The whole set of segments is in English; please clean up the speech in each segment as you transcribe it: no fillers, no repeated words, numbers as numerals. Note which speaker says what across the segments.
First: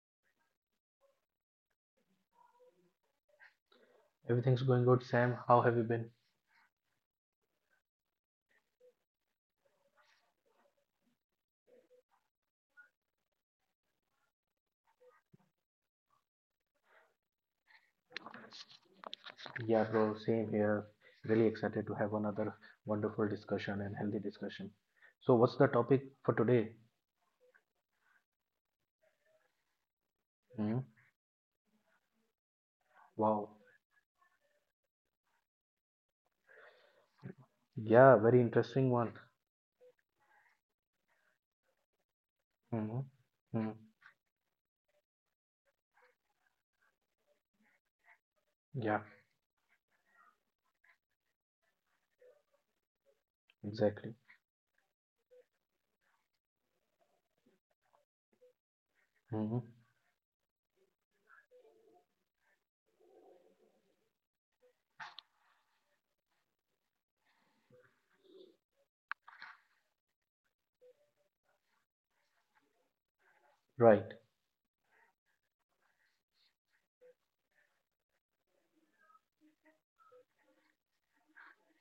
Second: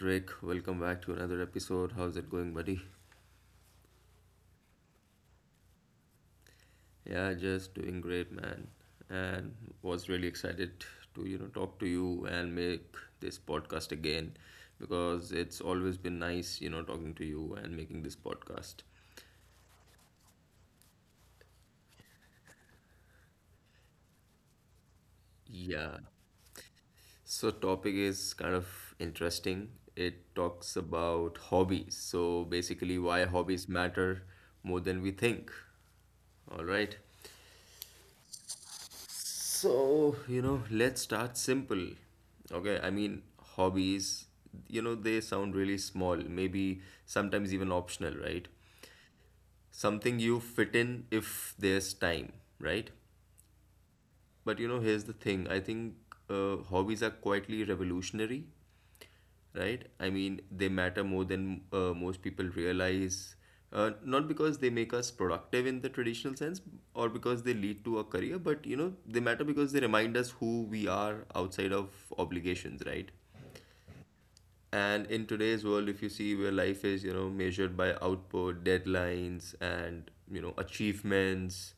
Speaker 1: Rick, welcome back to another episode. How's it going, buddy?
Speaker 2: Everything's going good, Sam. How have you been?
Speaker 1: Yeah, just doing great, man. And was really excited to, talk to you and make this podcast again because it's always been nice, talking to you and making this podcast.
Speaker 2: Yeah, bro, same here. Really excited to have another wonderful discussion and healthy discussion. So, what's the
Speaker 1: Yeah.
Speaker 2: topic for today?
Speaker 1: So topic is kind of interesting. It
Speaker 2: Hmm?
Speaker 1: talks about hobbies. So basically why
Speaker 2: Wow.
Speaker 1: hobbies matter more than we think. All right.
Speaker 2: Yeah, very interesting one.
Speaker 1: So, let's start simple. Okay, I
Speaker 2: Hmm.
Speaker 1: mean,
Speaker 2: Hmm.
Speaker 1: hobbies, they sound really small, maybe sometimes even optional, right?
Speaker 2: Yeah,
Speaker 1: Something you fit in if there's time, right?
Speaker 2: exactly.
Speaker 1: But you know, here's the thing I think hobbies are quietly revolutionary,
Speaker 2: Hmm.
Speaker 1: right? I mean, they matter more than most people realize. Not because they make us productive in the traditional sense or because they lead to a career, but you know, they matter because they remind us who we are outside of obligations, right?
Speaker 2: Right,
Speaker 1: And in today's world, if you see where life is, you know, measured by output, deadlines, and you know, achievements.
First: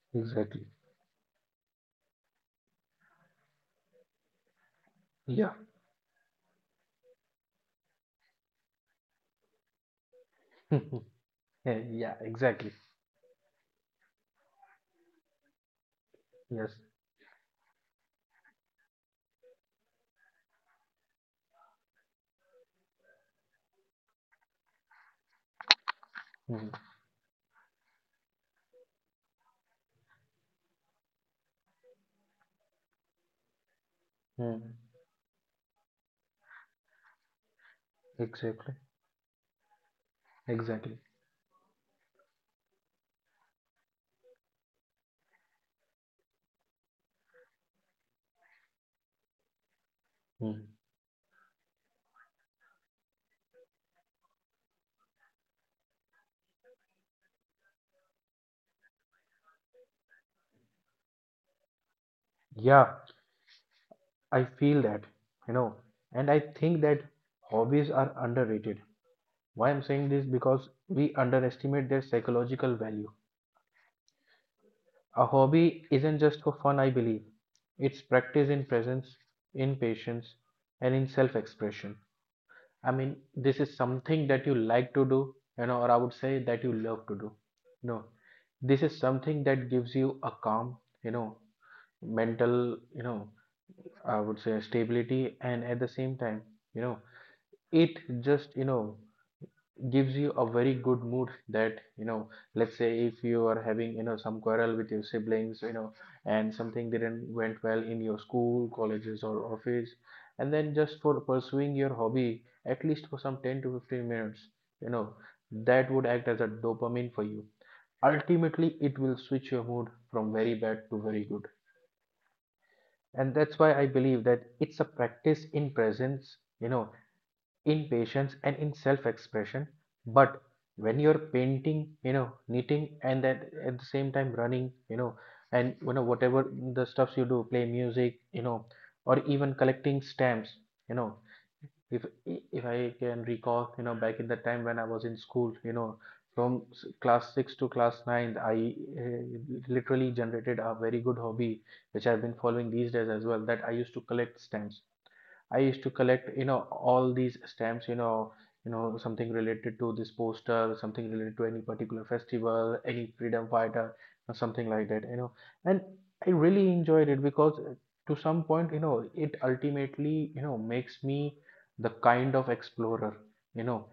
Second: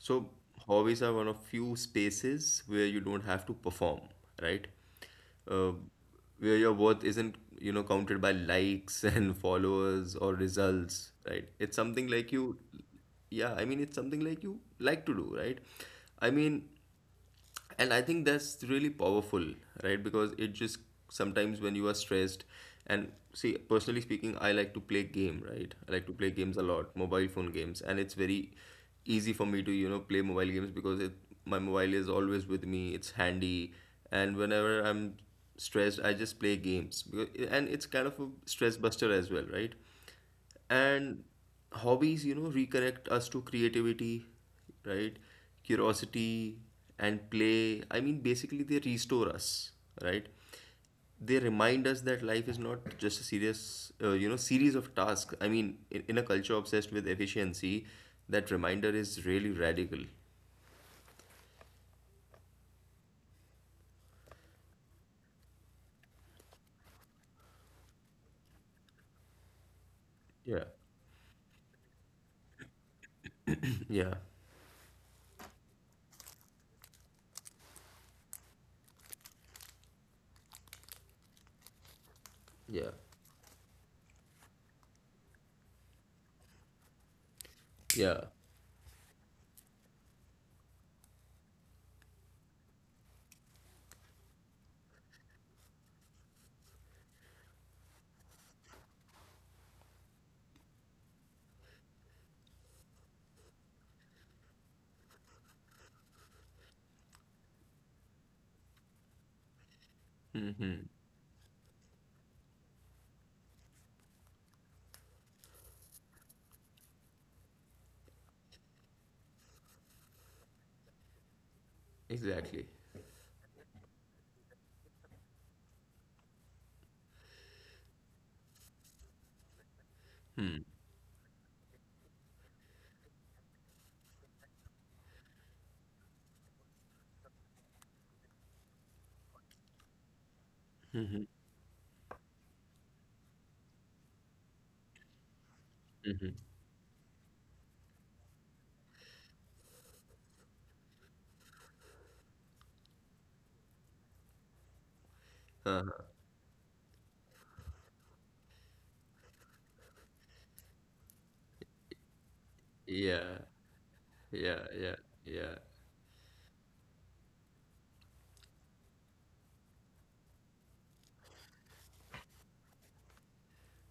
Speaker 1: So
Speaker 2: exactly.
Speaker 1: hobbies are one of few spaces where you don't have to perform, right?
Speaker 2: Yeah.
Speaker 1: uh, where your worth isn't, you know, counted by likes and followers or results, right? It's
Speaker 2: Yeah,
Speaker 1: something
Speaker 2: yeah,
Speaker 1: like you,
Speaker 2: exactly.
Speaker 1: yeah, I mean it's something like you like to do, right? I mean,
Speaker 2: Yes.
Speaker 1: and I think that's really powerful, right? Because it just, sometimes when you are stressed, and see, personally speaking, I like to play game, right? I like to play games a
Speaker 2: Hmm.
Speaker 1: lot, mobile phone games, and it's very easy for me to, you know, play mobile games because it, my mobile is always with me, it's handy. And
Speaker 2: Hmm.
Speaker 1: whenever I'm stressed I just play games. And it's kind of a
Speaker 2: Exactly.
Speaker 1: stress buster as well, right?
Speaker 2: Exactly.
Speaker 1: And hobbies, you know, reconnect us to creativity, right? Curiosity and play. I mean, basically, they restore us, right?
Speaker 2: Hmm.
Speaker 1: They remind us that life is not just a serious, you know, series of tasks. I mean, in a culture obsessed with efficiency, that reminder is really radical.
Speaker 2: Yeah, I feel that, you know, and I think that hobbies are underrated. Why I'm saying this,
Speaker 1: Yeah.
Speaker 2: because we underestimate their psychological value.
Speaker 1: Yeah.
Speaker 2: A hobby isn't just for fun, I believe. It's practice in presence, in patience, and in self expression.
Speaker 1: Yeah.
Speaker 2: I mean, this is something that you like to do, or I would say that you love to do. No,
Speaker 1: Yeah.
Speaker 2: this is something that gives you a calm, you know, mental, I would say, stability, and at the same time, you know, it just, gives you a very good mood. That, let's say if you are having, some quarrel with your siblings, and something didn't went well in your school colleges or office, and then
Speaker 1: Mm-hmm.
Speaker 2: just for pursuing your hobby at least for some 10 to 15 minutes, you know that would act as a dopamine for you. Ultimately, it will switch your mood from very bad to very good.
Speaker 1: Exactly.
Speaker 2: And that's why I believe that it's a practice in presence, in patience and in self-expression. But when you're painting, knitting, and then at the same time running, and whatever the stuffs you do, play music, or even collecting stamps, you know, if I can recall, back in the time when I was in school, from class six to class nine, I uh, literally generated a very good hobby, which I've been following these days as well. That I used to collect stamps. I used to
Speaker 1: Huh.
Speaker 2: collect, all these stamps, something related to this poster, something related to any particular festival, any
Speaker 1: Yeah.
Speaker 2: freedom fighter, or
Speaker 1: Yeah.
Speaker 2: something like
Speaker 1: Yeah.
Speaker 2: that.
Speaker 1: Yeah.
Speaker 2: And I really enjoyed it, because to some point, it ultimately, makes me the kind of explorer, you know,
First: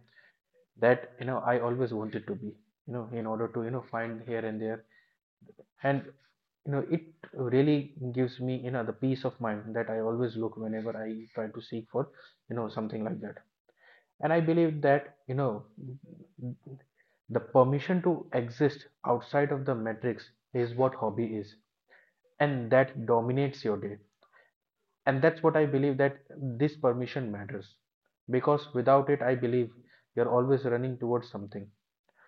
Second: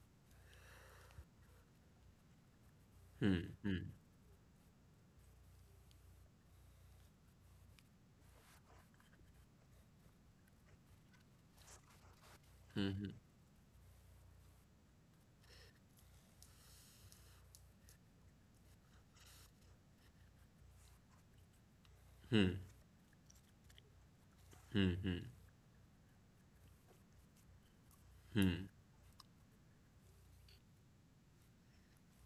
Speaker 2: that, I always wanted to be, in order to, find here and there. And it really gives me, the peace of mind that I always look whenever I try to seek for, something like that. And I believe that, the permission to exist outside of the matrix is what hobby is,
Speaker 1: Hmm.
Speaker 2: and that dominates your day.
Speaker 1: Hmm. Hmm.
Speaker 2: And that's what I believe, that this permission matters.
Speaker 1: Hmm.
Speaker 2: Because without it, I believe, you're always running towards something,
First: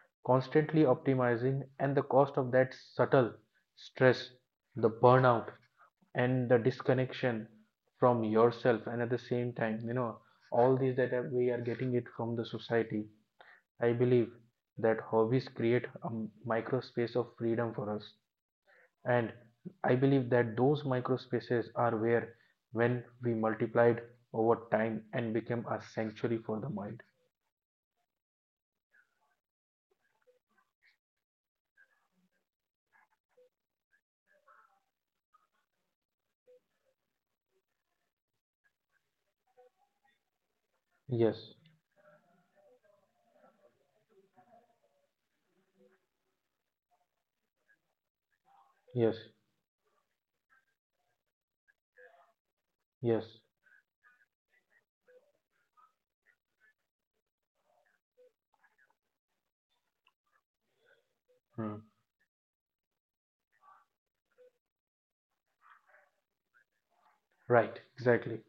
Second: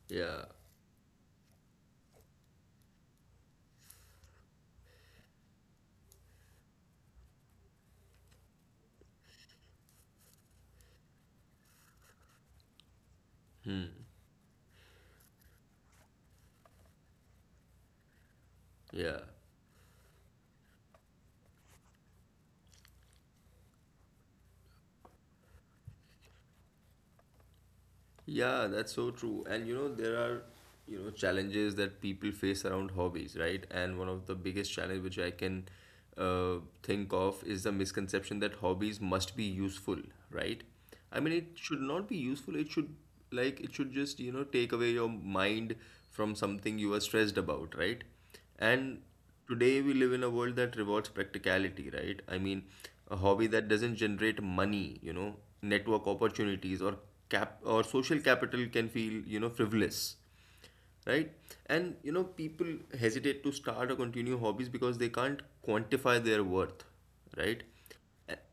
Speaker 1: Yeah.
Speaker 2: constantly optimizing, and the cost of that subtle stress, the burnout, and the disconnection from yourself, and at the same time, all these that we are getting it from the society. I believe that hobbies create a micro space of freedom for us.
Speaker 1: Yeah,
Speaker 2: And I believe that those micro spaces are where, when we multiplied over time, and became a sanctuary for the mind.
Speaker 1: yeah, that's so true. And you know, there are, you know, challenges that people face around hobbies, right? And one of the biggest challenge which I can uh, think of is the misconception that hobbies must be useful, right? I mean, it
Speaker 2: Yes.
Speaker 1: should not be useful. It should, like it should just, you know, take away your mind from something you are stressed about, right? And
Speaker 2: Yes.
Speaker 1: today we live in a world that rewards practicality, right? I mean, a
Speaker 2: Yes.
Speaker 1: hobby that doesn't generate money, you know, network opportunities or cap or social capital can feel, you know, frivolous, right?
Speaker 2: Hmm.
Speaker 1: And you know, people hesitate to start or continue hobbies because they can't quantify their worth, right?
Speaker 2: Right, exactly.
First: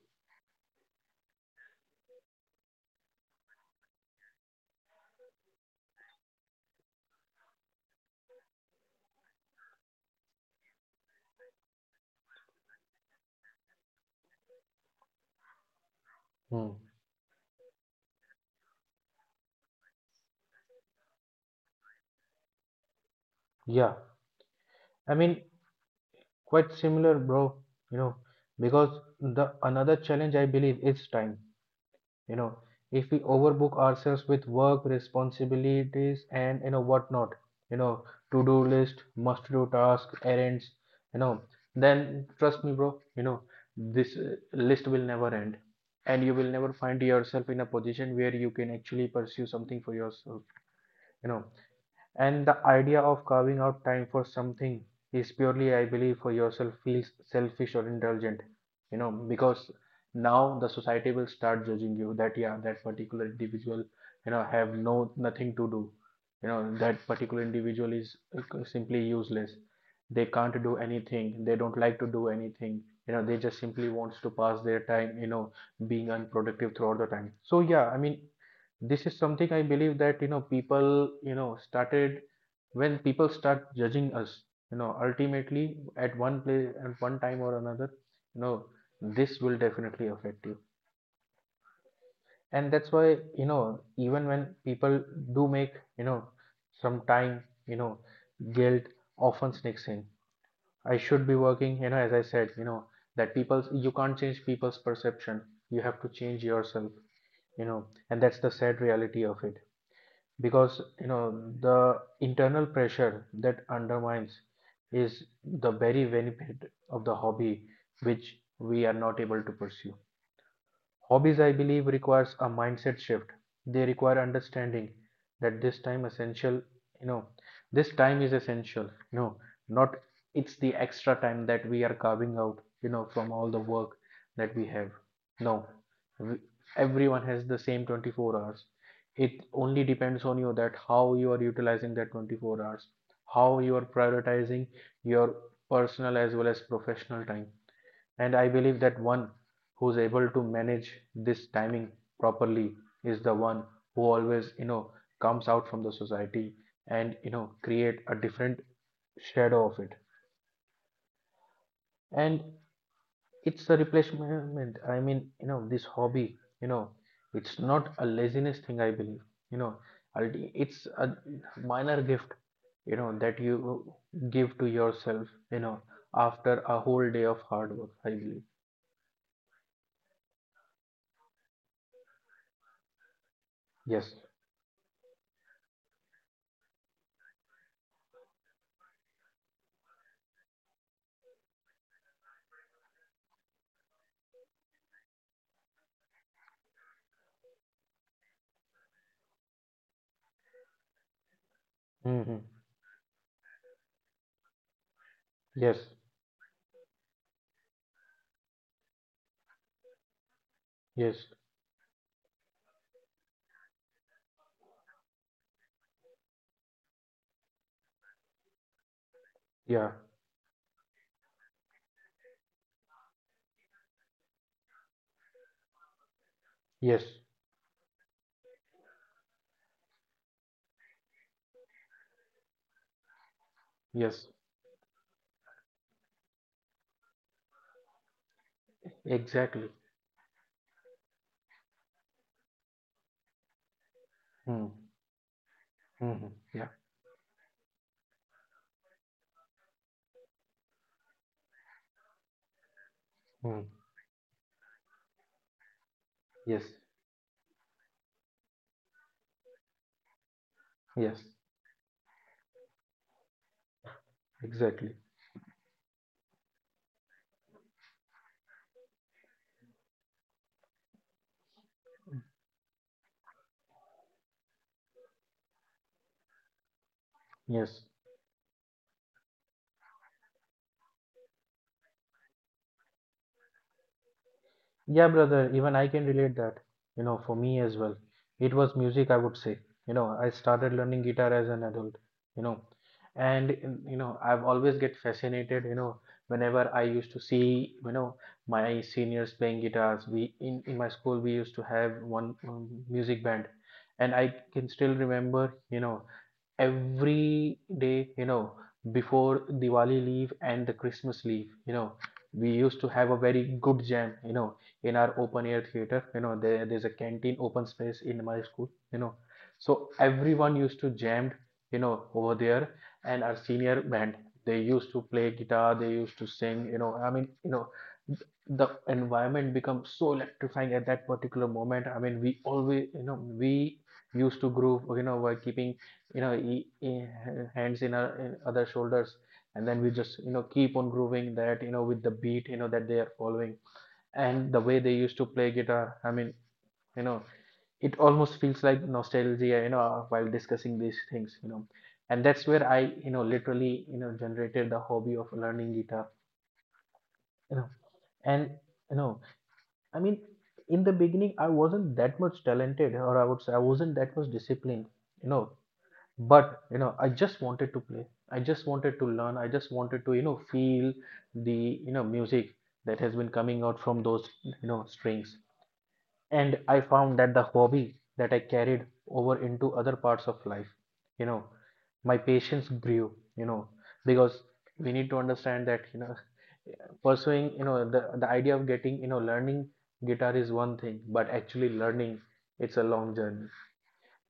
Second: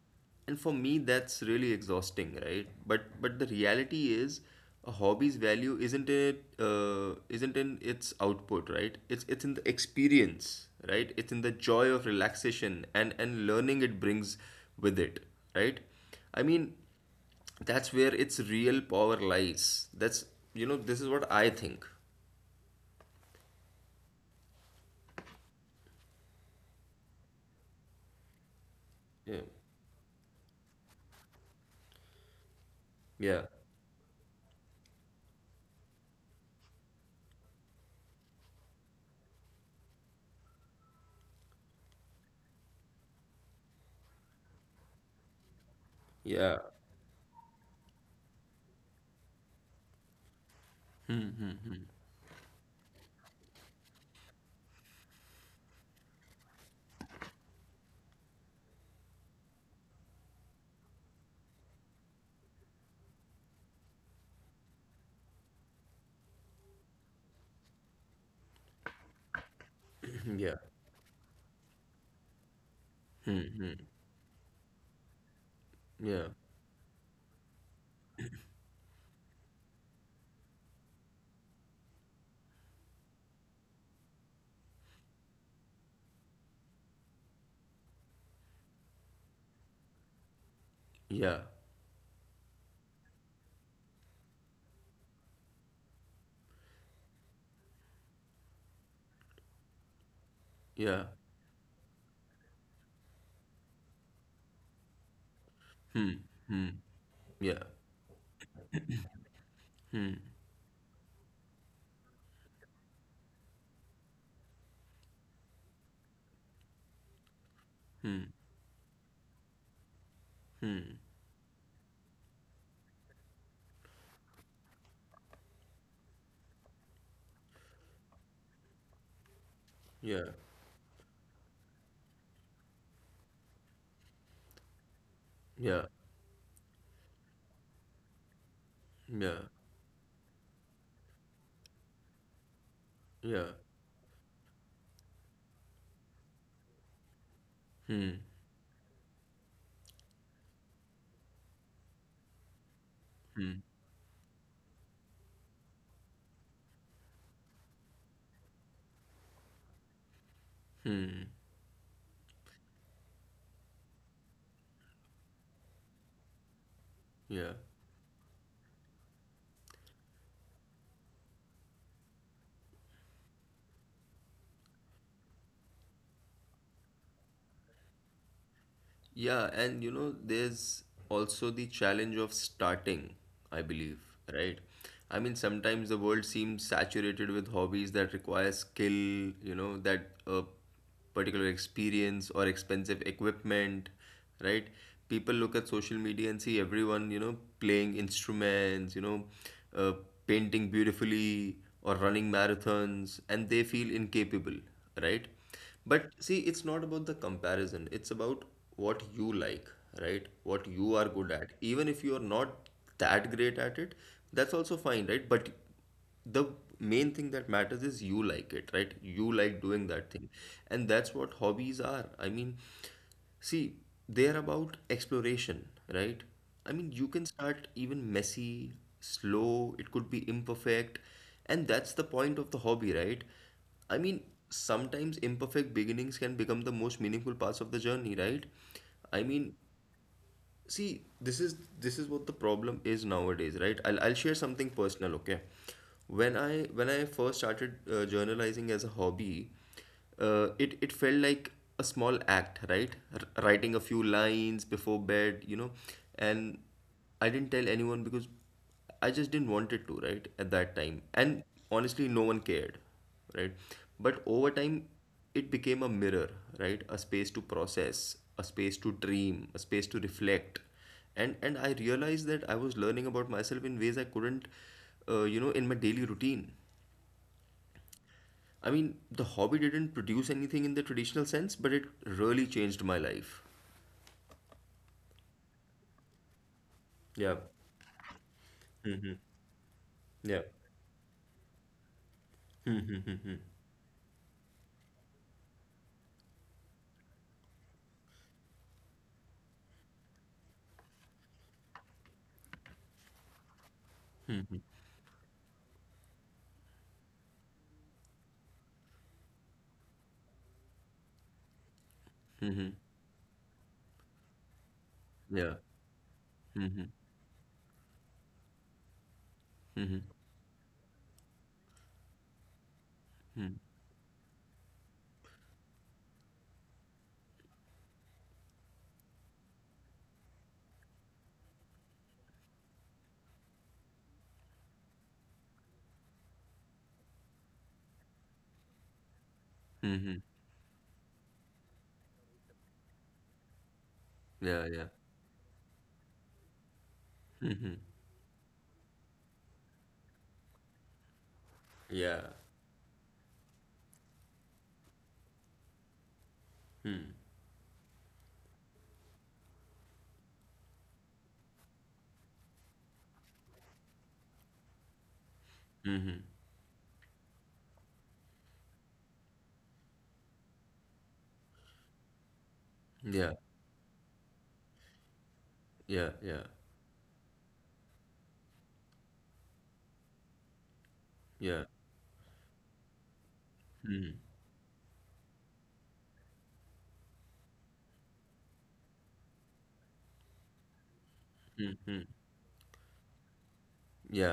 Speaker 1: And for me that's really exhausting, right? But the reality is, a hobby's value isn't it, isn't in its output, right? It's in the experience, right? It's in the joy of relaxation and learning it brings with it, right? I
Speaker 2: Hmm.
Speaker 1: mean, that's where its real power lies. That's, you know, this is what I think.
Speaker 2: Yeah, I mean, quite similar, bro. You know, because
Speaker 1: Yeah.
Speaker 2: the another challenge, I believe, is time. You know, if we
Speaker 1: Yeah.
Speaker 2: overbook ourselves with work responsibilities and whatnot, you know, to-do list, must-do task, errands, you know, then trust me, bro. This, list will never end, and you will
Speaker 1: Yeah.
Speaker 2: never find yourself in a position where you can actually pursue something for yourself. You know, and the idea of carving out time for something is purely, I believe, for yourself, feels selfish or indulgent, because now the society will start judging you that, yeah, that particular individual, have no nothing to do, that particular individual is simply useless. They
Speaker 1: Yeah.
Speaker 2: can't do anything. They don't like to do anything. They just simply wants to pass their time, being
Speaker 1: Yeah.
Speaker 2: unproductive throughout the time. So yeah, I mean, this is something I believe, that people started when people start judging us. You know ultimately, at one place at one time or another, you know this will definitely affect you.
Speaker 1: Yeah.
Speaker 2: And that's why, even when people do make, some time, guilt often sneaks in. I
Speaker 1: Yeah.
Speaker 2: should be working. You know as I said, that people's you can't change people's perception, you have to change yourself.
Speaker 1: Yeah.
Speaker 2: You know and that's the sad reality of it, because, the internal pressure that undermines is the very benefit of the hobby which we are not able to pursue. Hobbies, I believe, requires a mindset shift. They require understanding that you know, this time is essential. No, not
Speaker 1: Yeah.
Speaker 2: it's the extra time that we are carving out, from all the work that we have. No,
Speaker 1: Yeah.
Speaker 2: we- everyone has the same 24 hours. It
Speaker 1: Yeah.
Speaker 2: only depends on you that how you are utilizing that 24 hours, how
Speaker 1: Yeah.
Speaker 2: you are prioritizing your personal as well as professional time.
Speaker 1: Hmm.
Speaker 2: And I believe that one who's able to manage this timing properly is the one who always, comes out from the society and, create a different shadow of it. And it's a replacement. I mean, this hobby,
Speaker 1: Yeah.
Speaker 2: it's not a laziness thing, I believe. You know, it's a minor gift, that you give to yourself, after a whole day of hard work, I believe.
Speaker 1: Yeah, and you know, there's also the challenge of starting, I believe,
Speaker 2: Yes.
Speaker 1: right? I mean, sometimes the world seems saturated with hobbies that require skill, you know, that a particular experience or expensive equipment, right? People look at social media and see everyone, you know, playing instruments, you know, uh, painting beautifully or running
Speaker 2: Mm-hmm.
Speaker 1: marathons, and they feel incapable, right?
Speaker 2: Yes.
Speaker 1: But see, it's not about the comparison. It's about what you like, right? What you are
Speaker 2: Yes.
Speaker 1: good at. Even if you are not that great at it, that's also fine, right? But the main thing that matters is you like it, right? You like doing
Speaker 2: Yeah.
Speaker 1: that thing. And that's what hobbies are. I mean, see, they're about exploration, right? I mean,
Speaker 2: Yes.
Speaker 1: you can start even messy, slow, it could be imperfect, and that's the point of the hobby, right? I mean,
Speaker 2: Yes.
Speaker 1: sometimes imperfect beginnings can become the most meaningful parts of the journey, right? I mean,
Speaker 2: Exactly.
Speaker 1: see, this is what the problem is nowadays, right? I'll share something
Speaker 2: Hmm.
Speaker 1: personal, okay?
Speaker 2: Hmm. Hmm.
Speaker 1: when i
Speaker 2: Yeah.
Speaker 1: when i first started journalizing as a hobby, it felt like a small act, right?
Speaker 2: Hmm.
Speaker 1: Writing a few lines before bed, you know, and
Speaker 2: Yes.
Speaker 1: I didn't tell anyone because I just didn't want it to, right, at that time.
Speaker 2: Yes.
Speaker 1: And honestly, no one cared, right? But over time,
Speaker 2: Exactly.
Speaker 1: it became a mirror, right? A space to process, a space to dream, a space to reflect. And I realized that I was learning about myself in ways I couldn't, you know, in my daily routine.
Speaker 2: Yes.
Speaker 1: I mean, the hobby didn't produce anything in the traditional sense, but it really changed my life.
Speaker 2: Yeah, brother. Even I can relate that.
Speaker 1: Yeah.
Speaker 2: For me as well. It was music, I would say. I
Speaker 1: Yeah.
Speaker 2: started learning guitar as an adult. You know, and I've always get fascinated. Whenever I used to see, my seniors playing guitars. We in my school we used to have one music band, and I can still remember. Every day, before Diwali leave and the Christmas leave, we
Speaker 1: Mm-hmm.
Speaker 2: used to have a very good jam, in our open
Speaker 1: Yeah.
Speaker 2: air theater. There's
Speaker 1: Mm-hmm.
Speaker 2: a canteen open space in my school, So
Speaker 1: Mm-hmm.
Speaker 2: everyone used to jammed, over there, and our
Speaker 1: Mm-hmm.
Speaker 2: senior band, they used to play guitar, they used to sing, I mean, the environment becomes so electrifying at that particular moment. I mean, we always, we used to groove, by keeping, you know e- e- hands in our in other shoulders. And then we
Speaker 1: Mm-hmm.
Speaker 2: just, keep on grooving that, with the beat, that they are following. And the
Speaker 1: Yeah,
Speaker 2: way
Speaker 1: yeah.
Speaker 2: they used to play guitar, I mean, you know it almost feels like nostalgia, while discussing these things.
Speaker 1: Yeah.
Speaker 2: And that's where I, literally, generated the hobby of learning guitar
Speaker 1: Hmm.
Speaker 2: you know and, you know I mean, in the beginning I wasn't that much talented, or I would say I wasn't that much disciplined you know
Speaker 1: Mm-hmm.
Speaker 2: but, I just wanted to play, I just wanted to learn, I just wanted to, feel the, music that has been
Speaker 1: Yeah.
Speaker 2: coming out from those, strings.
Speaker 1: Yeah. Yeah.
Speaker 2: And I found that the hobby that I carried over into other parts of life, you know
Speaker 1: Yeah.
Speaker 2: my patience grew, because we need to understand that, pursuing, the idea of getting, learning guitar is one thing, but actually learning, it's a long journey.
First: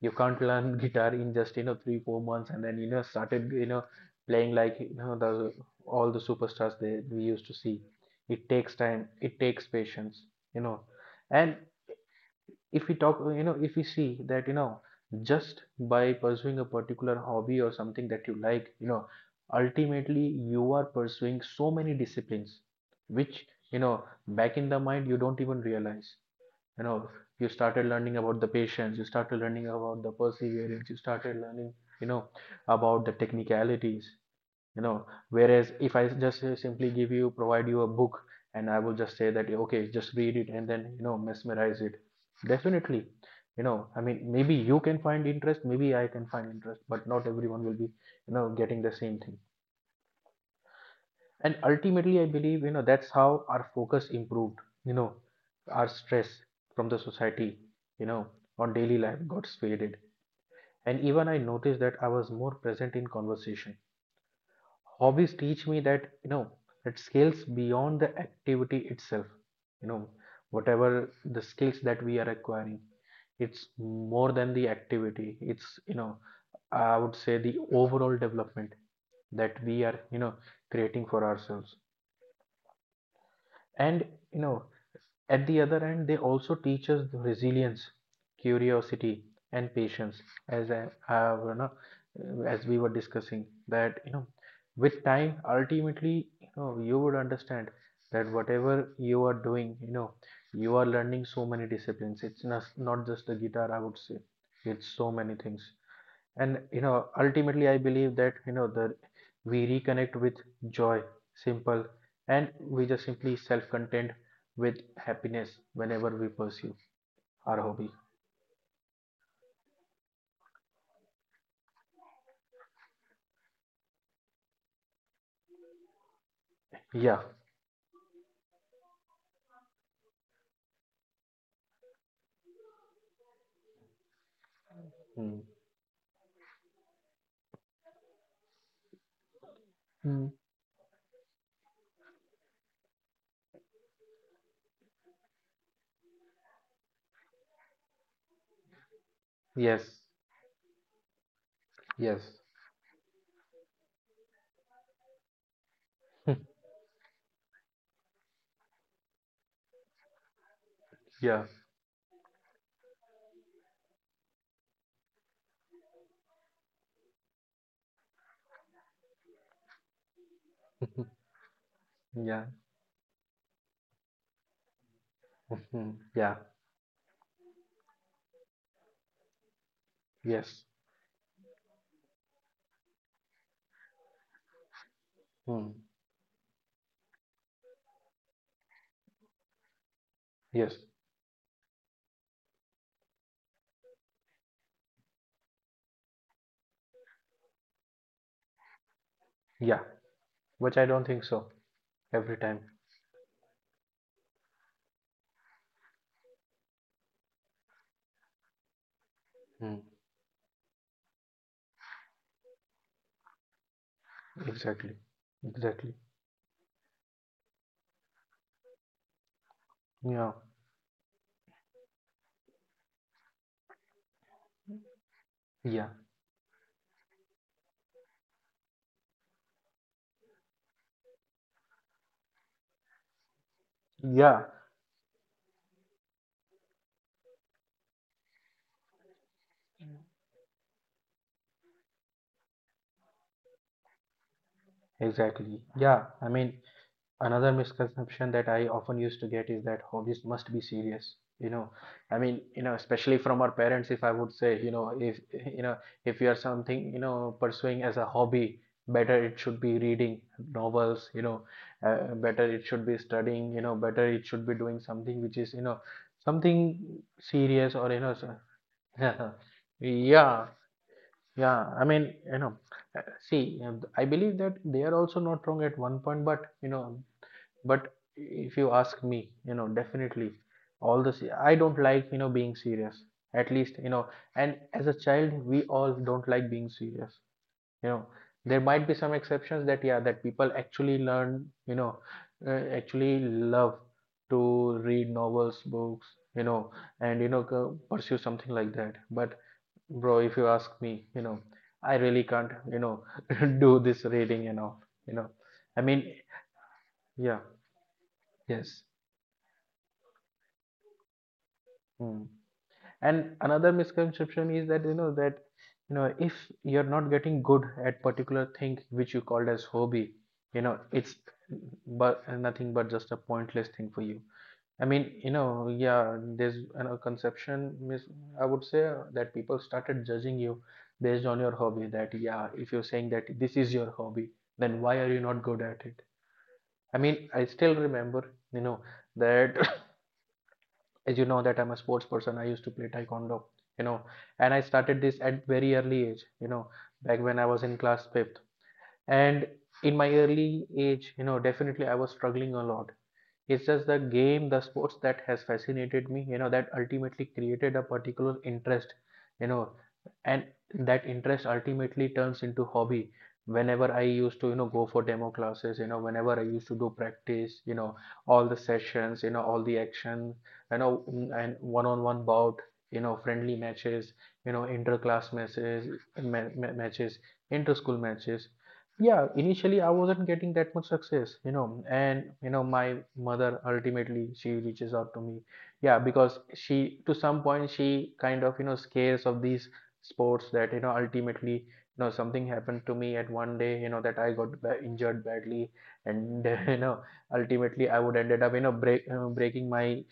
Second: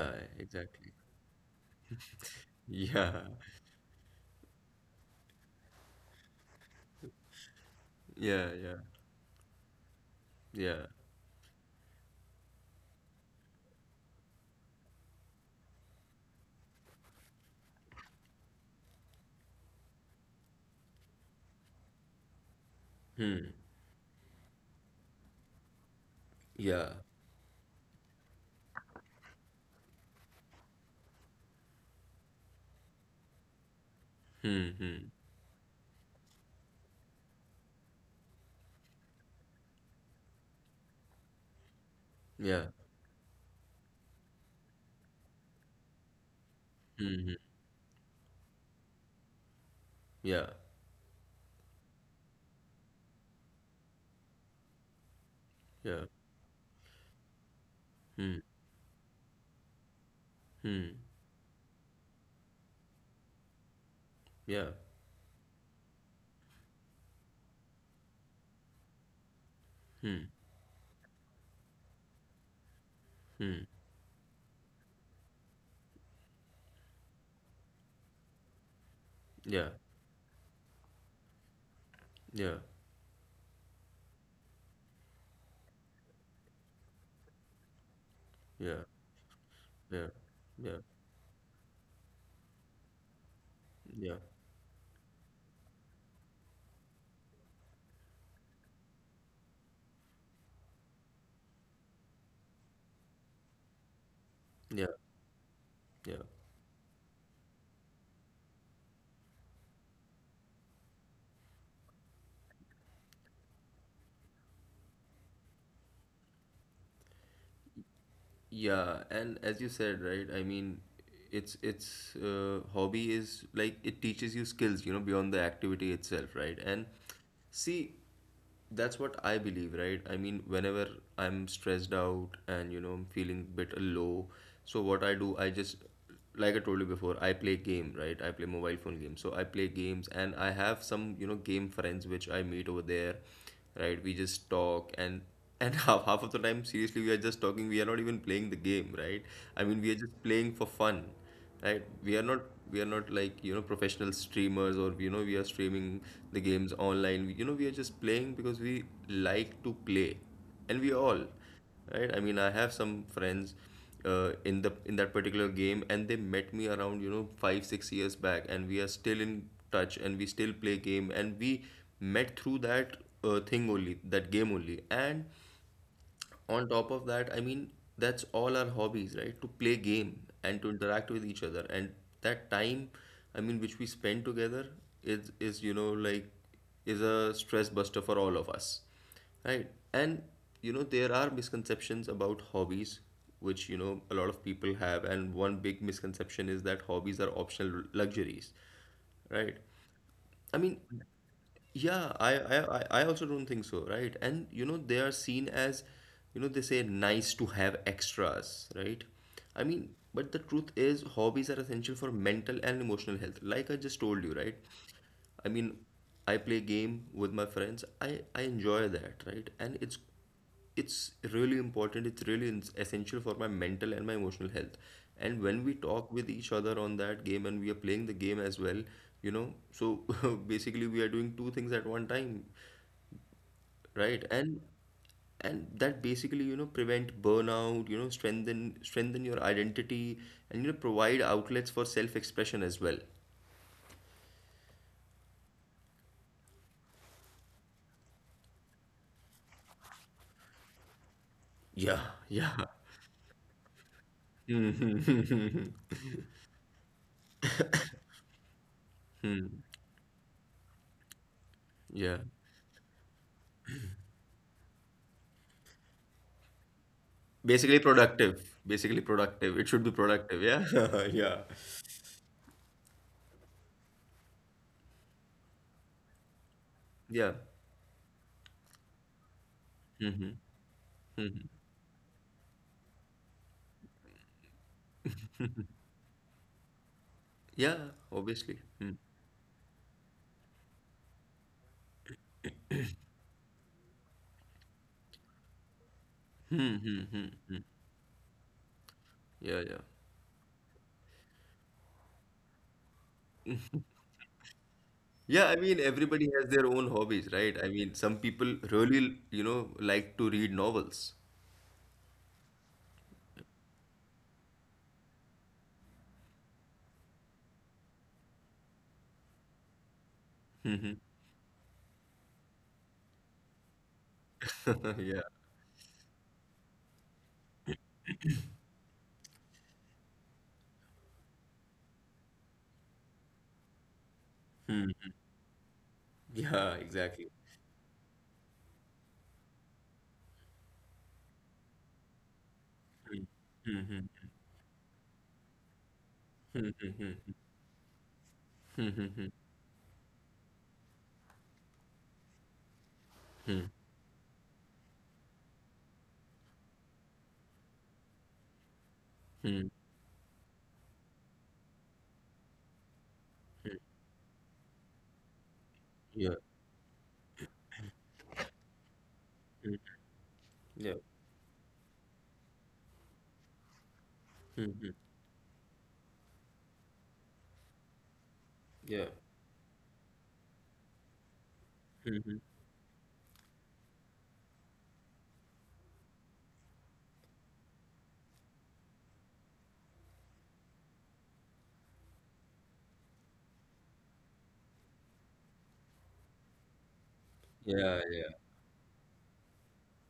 Speaker 2: You can't learn
Speaker 1: Exactly.
Speaker 2: guitar in just, 3 4 months, and then,
Speaker 1: Yeah.
Speaker 2: started, playing like, the all the superstars that we used to see. It
Speaker 1: Yeah.
Speaker 2: takes
Speaker 1: Yeah.
Speaker 2: time, it takes patience you know
Speaker 1: Yeah.
Speaker 2: and if we talk, if we see that, just by pursuing a particular hobby or something that you like, ultimately you are pursuing so many disciplines, which, you know back in the mind you don't even realize you
Speaker 1: Yeah.
Speaker 2: know you started learning about the patience, you started learning about the perseverance, you started learning, you know about the technicalities
Speaker 1: Hmm.
Speaker 2: you know
Speaker 1: Hmm.
Speaker 2: whereas if I just, simply give you provide you a book, and I will just say that, okay, just read it, and then, mesmerize it.
Speaker 1: Yeah.
Speaker 2: Definitely, I mean, maybe you can find interest, maybe I can find interest, but not
Speaker 1: Hmm. Hmm.
Speaker 2: everyone will be, getting the same thing.
Speaker 1: Yeah.
Speaker 2: And ultimately I believe, that's how our focus improved, you know our
Speaker 1: Yeah.
Speaker 2: stress from the society, you know
Speaker 1: Hmm.
Speaker 2: on daily life got faded. And
Speaker 1: Hmm.
Speaker 2: even I noticed that I was more present in conversation.
Speaker 1: Yeah.
Speaker 2: Hobbies Teach me that, you know, it scales beyond the activity itself, you know,
Speaker 1: Hmm.
Speaker 2: whatever the skills that we are acquiring, it's
Speaker 1: Hmm.
Speaker 2: more than the activity. It's, you know, I would say the overall development that
Speaker 1: Yeah.
Speaker 2: we are, you know, creating for ourselves.
Speaker 1: Yeah.
Speaker 2: And you know, at the other end, they also teach us resilience,
Speaker 1: Yeah.
Speaker 2: curiosity, and
Speaker 1: Yeah.
Speaker 2: patience, as I
Speaker 1: Yeah.
Speaker 2: have, as we were discussing that, you
Speaker 1: Yeah.
Speaker 2: know, with time, ultimately, you know, you would understand that whatever you are doing, you know, you are learning so many disciplines. It's not just the guitar, I would say.
Speaker 1: Yeah.
Speaker 2: It's so many things.
Speaker 1: Yeah.
Speaker 2: And you know, ultimately I believe that, you know, the we reconnect with joy, simple, and we just simply self content with happiness whenever we pursue our hobby.
Speaker 1: Yeah, and as you said, right? I mean, it's hobby is like it teaches you skills, you know, beyond the activity itself, right? And
Speaker 2: Yeah.
Speaker 1: see, that's what I believe, right? I mean, whenever I'm stressed out and you know I'm feeling a bit low, so what I do,
Speaker 2: Hmm.
Speaker 1: I just, like I told you before, I play game, right? I play mobile phone games. So I play games
Speaker 2: Hmm.
Speaker 1: and I have some, you know, game friends which I meet over there, right? We just talk and half of the time, seriously, we are just talking. We are not even playing the game, right? I mean, we
Speaker 2: Yes.
Speaker 1: are just playing for fun, right? we
Speaker 2: Yes.
Speaker 1: are not we are not like, you know, professional streamers or, you know, we are streaming the games online, you know, we are just playing because we like to play. And we all,
Speaker 2: Yeah.
Speaker 1: right, I mean, I have some friends in the in that particular game and they met me around, you know, 5 6 years back and we are still in touch and we still play game, and we met
Speaker 2: Yeah.
Speaker 1: through that thing only, that game only. And
Speaker 2: Mhm. Yeah.
Speaker 1: on top of that, I mean, that's all our hobbies, right? To play game and
Speaker 2: Yes.
Speaker 1: to interact with each other. And that time, I mean, which we spend together is,
Speaker 2: Hmm.
Speaker 1: you know, like is a stress buster for all of us. Right? And you
Speaker 2: Yes.
Speaker 1: know, there are misconceptions about hobbies, which, you know, a lot of people have, and one big misconception is that hobbies are optional luxuries, right?
Speaker 2: Yeah,
Speaker 1: I
Speaker 2: which
Speaker 1: mean,
Speaker 2: I don't think so.
Speaker 1: yeah, I,
Speaker 2: Every time.
Speaker 1: I, I I also don't think so, right? And you know, they are seen as, you know, they say nice to have extras, right? I
Speaker 2: Hmm.
Speaker 1: mean, but the truth is, hobbies are essential for mental and emotional health. Like I just told you, right?
Speaker 2: Exactly.
Speaker 1: I mean,
Speaker 2: Exactly.
Speaker 1: I play game with my friends. I enjoy that, right? And it's
Speaker 2: Yeah.
Speaker 1: it's really important, it's really essential for my mental and my emotional health. And when we
Speaker 2: Yeah.
Speaker 1: talk with each other on that game and we are playing the game as well, you know, so basically we are doing two things at one time, right?
Speaker 2: Yeah.
Speaker 1: And that basically, you know, prevent burnout, you know, strengthen your identity, and you know, provide outlets for self expression as well.
Speaker 2: Exactly. Yeah, I mean, another misconception that I often used to get is that hobbies must be serious. You know,
Speaker 1: Yeah.
Speaker 2: I mean,
Speaker 1: Yeah.
Speaker 2: you know, especially from our parents, if I would say, you know, if you
Speaker 1: Hmm.
Speaker 2: know, if you are something, you know, pursuing as a hobby, better it should be reading novels,
Speaker 1: Yeah,
Speaker 2: better it should be studying, you know, better it should be doing something which is, you know, something serious
Speaker 1: basically
Speaker 2: or, you know,
Speaker 1: productive, basically
Speaker 2: so-
Speaker 1: productive, it should be productive,
Speaker 2: yeah,
Speaker 1: yeah. Yeah.
Speaker 2: yeah. I mean, uh, see, I believe that they are also not wrong at one point, but, you know,
Speaker 1: Yeah.
Speaker 2: but if you ask me, you know, definitely
Speaker 1: Hmm.
Speaker 2: all this I don't like, you know, being serious, at least, you know. And as a child we all don't like being serious, you
Speaker 1: Yeah,
Speaker 2: know.
Speaker 1: obviously.
Speaker 2: There might be
Speaker 1: Mm-hmm.
Speaker 2: some exceptions that yeah, that people actually learn you know actually love to read novels, books, you know,
Speaker 1: Hmm. Hmm.
Speaker 2: and you
Speaker 1: Hmm.
Speaker 2: know, pursue something like that. But
Speaker 1: Yeah, yeah.
Speaker 2: bro, if you ask me, you know, I really can't, you know, do this reading and all, you know.
Speaker 1: Yeah, I
Speaker 2: I
Speaker 1: mean,
Speaker 2: mean,
Speaker 1: everybody has their own hobbies,
Speaker 2: yeah.
Speaker 1: right? I mean, some people
Speaker 2: Yes.
Speaker 1: really, you know, like to read novels.
Speaker 2: Mm. And another misconception is that, if you're not getting good at particular thing which you called as hobby, you know, it's but nothing but just a pointless thing for you. I mean,
Speaker 1: Yeah.
Speaker 2: you know, yeah, there's a conception mis I would say, that people started judging you based on your hobby, that yeah, if you're saying that this is your hobby, then
Speaker 1: Hmm.
Speaker 2: why are you not good at it?
Speaker 1: Yeah,
Speaker 2: I mean,
Speaker 1: exactly.
Speaker 2: I still remember, you know, that as you know that I'm a sports person, I used to play
Speaker 1: Hmm.
Speaker 2: taekwondo, you
Speaker 1: Hmm.
Speaker 2: know,
Speaker 1: Hmm.
Speaker 2: and I started this at very early age, you know,
Speaker 1: Hmm.
Speaker 2: back
Speaker 1: Hmm.
Speaker 2: when I was in class 5th.
Speaker 1: Hmm. Hmm. Hmm. Hmm.
Speaker 2: And in my early age, you know, definitely I was struggling a lot. It's
Speaker 1: Hmm.
Speaker 2: just the game, the sports that has fascinated me, you know, that ultimately created a particular interest, you know.
Speaker 1: Hmm.
Speaker 2: And that interest ultimately turns into hobby. Whenever I used to, you know, go for demo classes, you know,
Speaker 1: Yeah.
Speaker 2: whenever I used to do practice, you know, all the sessions, you know, all the action, you
Speaker 1: Yeah.
Speaker 2: know, and one-on-one bout, you know, friendly matches, you know,
Speaker 1: Hmm. Hmm.
Speaker 2: inter-class matches, matches, inter-school matches.
Speaker 1: Yeah.
Speaker 2: Yeah, initially I wasn't getting that much success, you know. And you know, my mother ultimately she reaches out to me, yeah, because she to some point she kind of, you know, scares of these sports, that you know ultimately, you know, something happened to me at one day, you know, that I got injured badly. And you know, ultimately I
Speaker 1: Yeah.
Speaker 2: would ended up, you know, breaking my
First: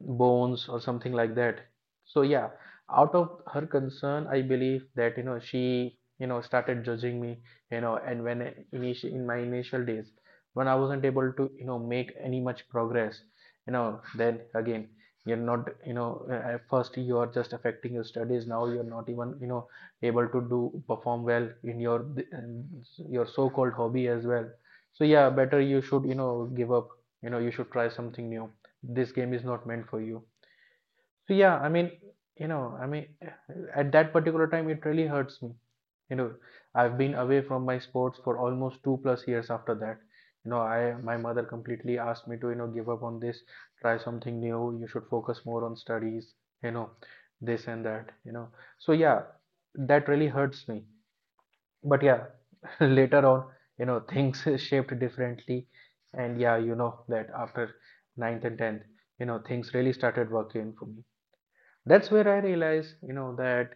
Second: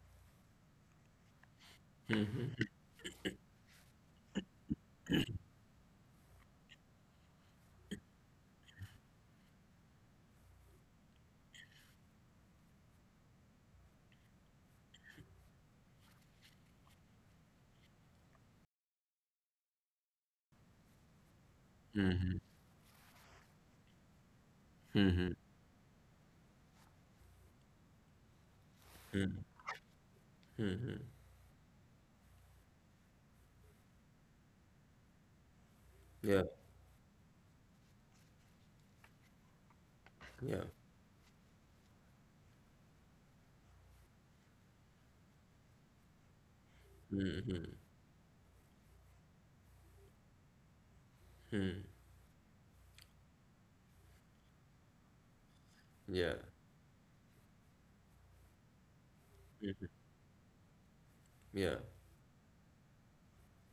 Speaker 2: bones or something like that. So yeah, out of her concern I believe that, you know, she, you know, started judging me, you know. And when initial in my initial days, when I wasn't able to, you know, make any much progress, you know, then again, you're not, at first you are just affecting your studies, now you're not even, you know, able to do perform well in um, your so-called hobby as well. So yeah, better you should, you know, give up, you know, you should try something new. This game is not meant for you. So yeah, I mean, you know, I mean, at that particular time it really hurts me, you know.
Speaker 1: Yeah.
Speaker 2: I've been away from my sports for almost 2 plus years after that, you know.
Speaker 1: Yeah.
Speaker 2: I, my mother completely asked me to, you know, give up on this, try something new, you should focus more on studies, you know, this and that, you know. So yeah, that really hurts me. But yeah, later on, you know, things shaped differently.
Speaker 1: Yeah.
Speaker 2: And yeah, you know, that after ninth and 10th, you know, things
Speaker 1: Yeah. Mm.
Speaker 2: really started working for me.
Speaker 1: Yeah.
Speaker 2: That's where I realized, you know, that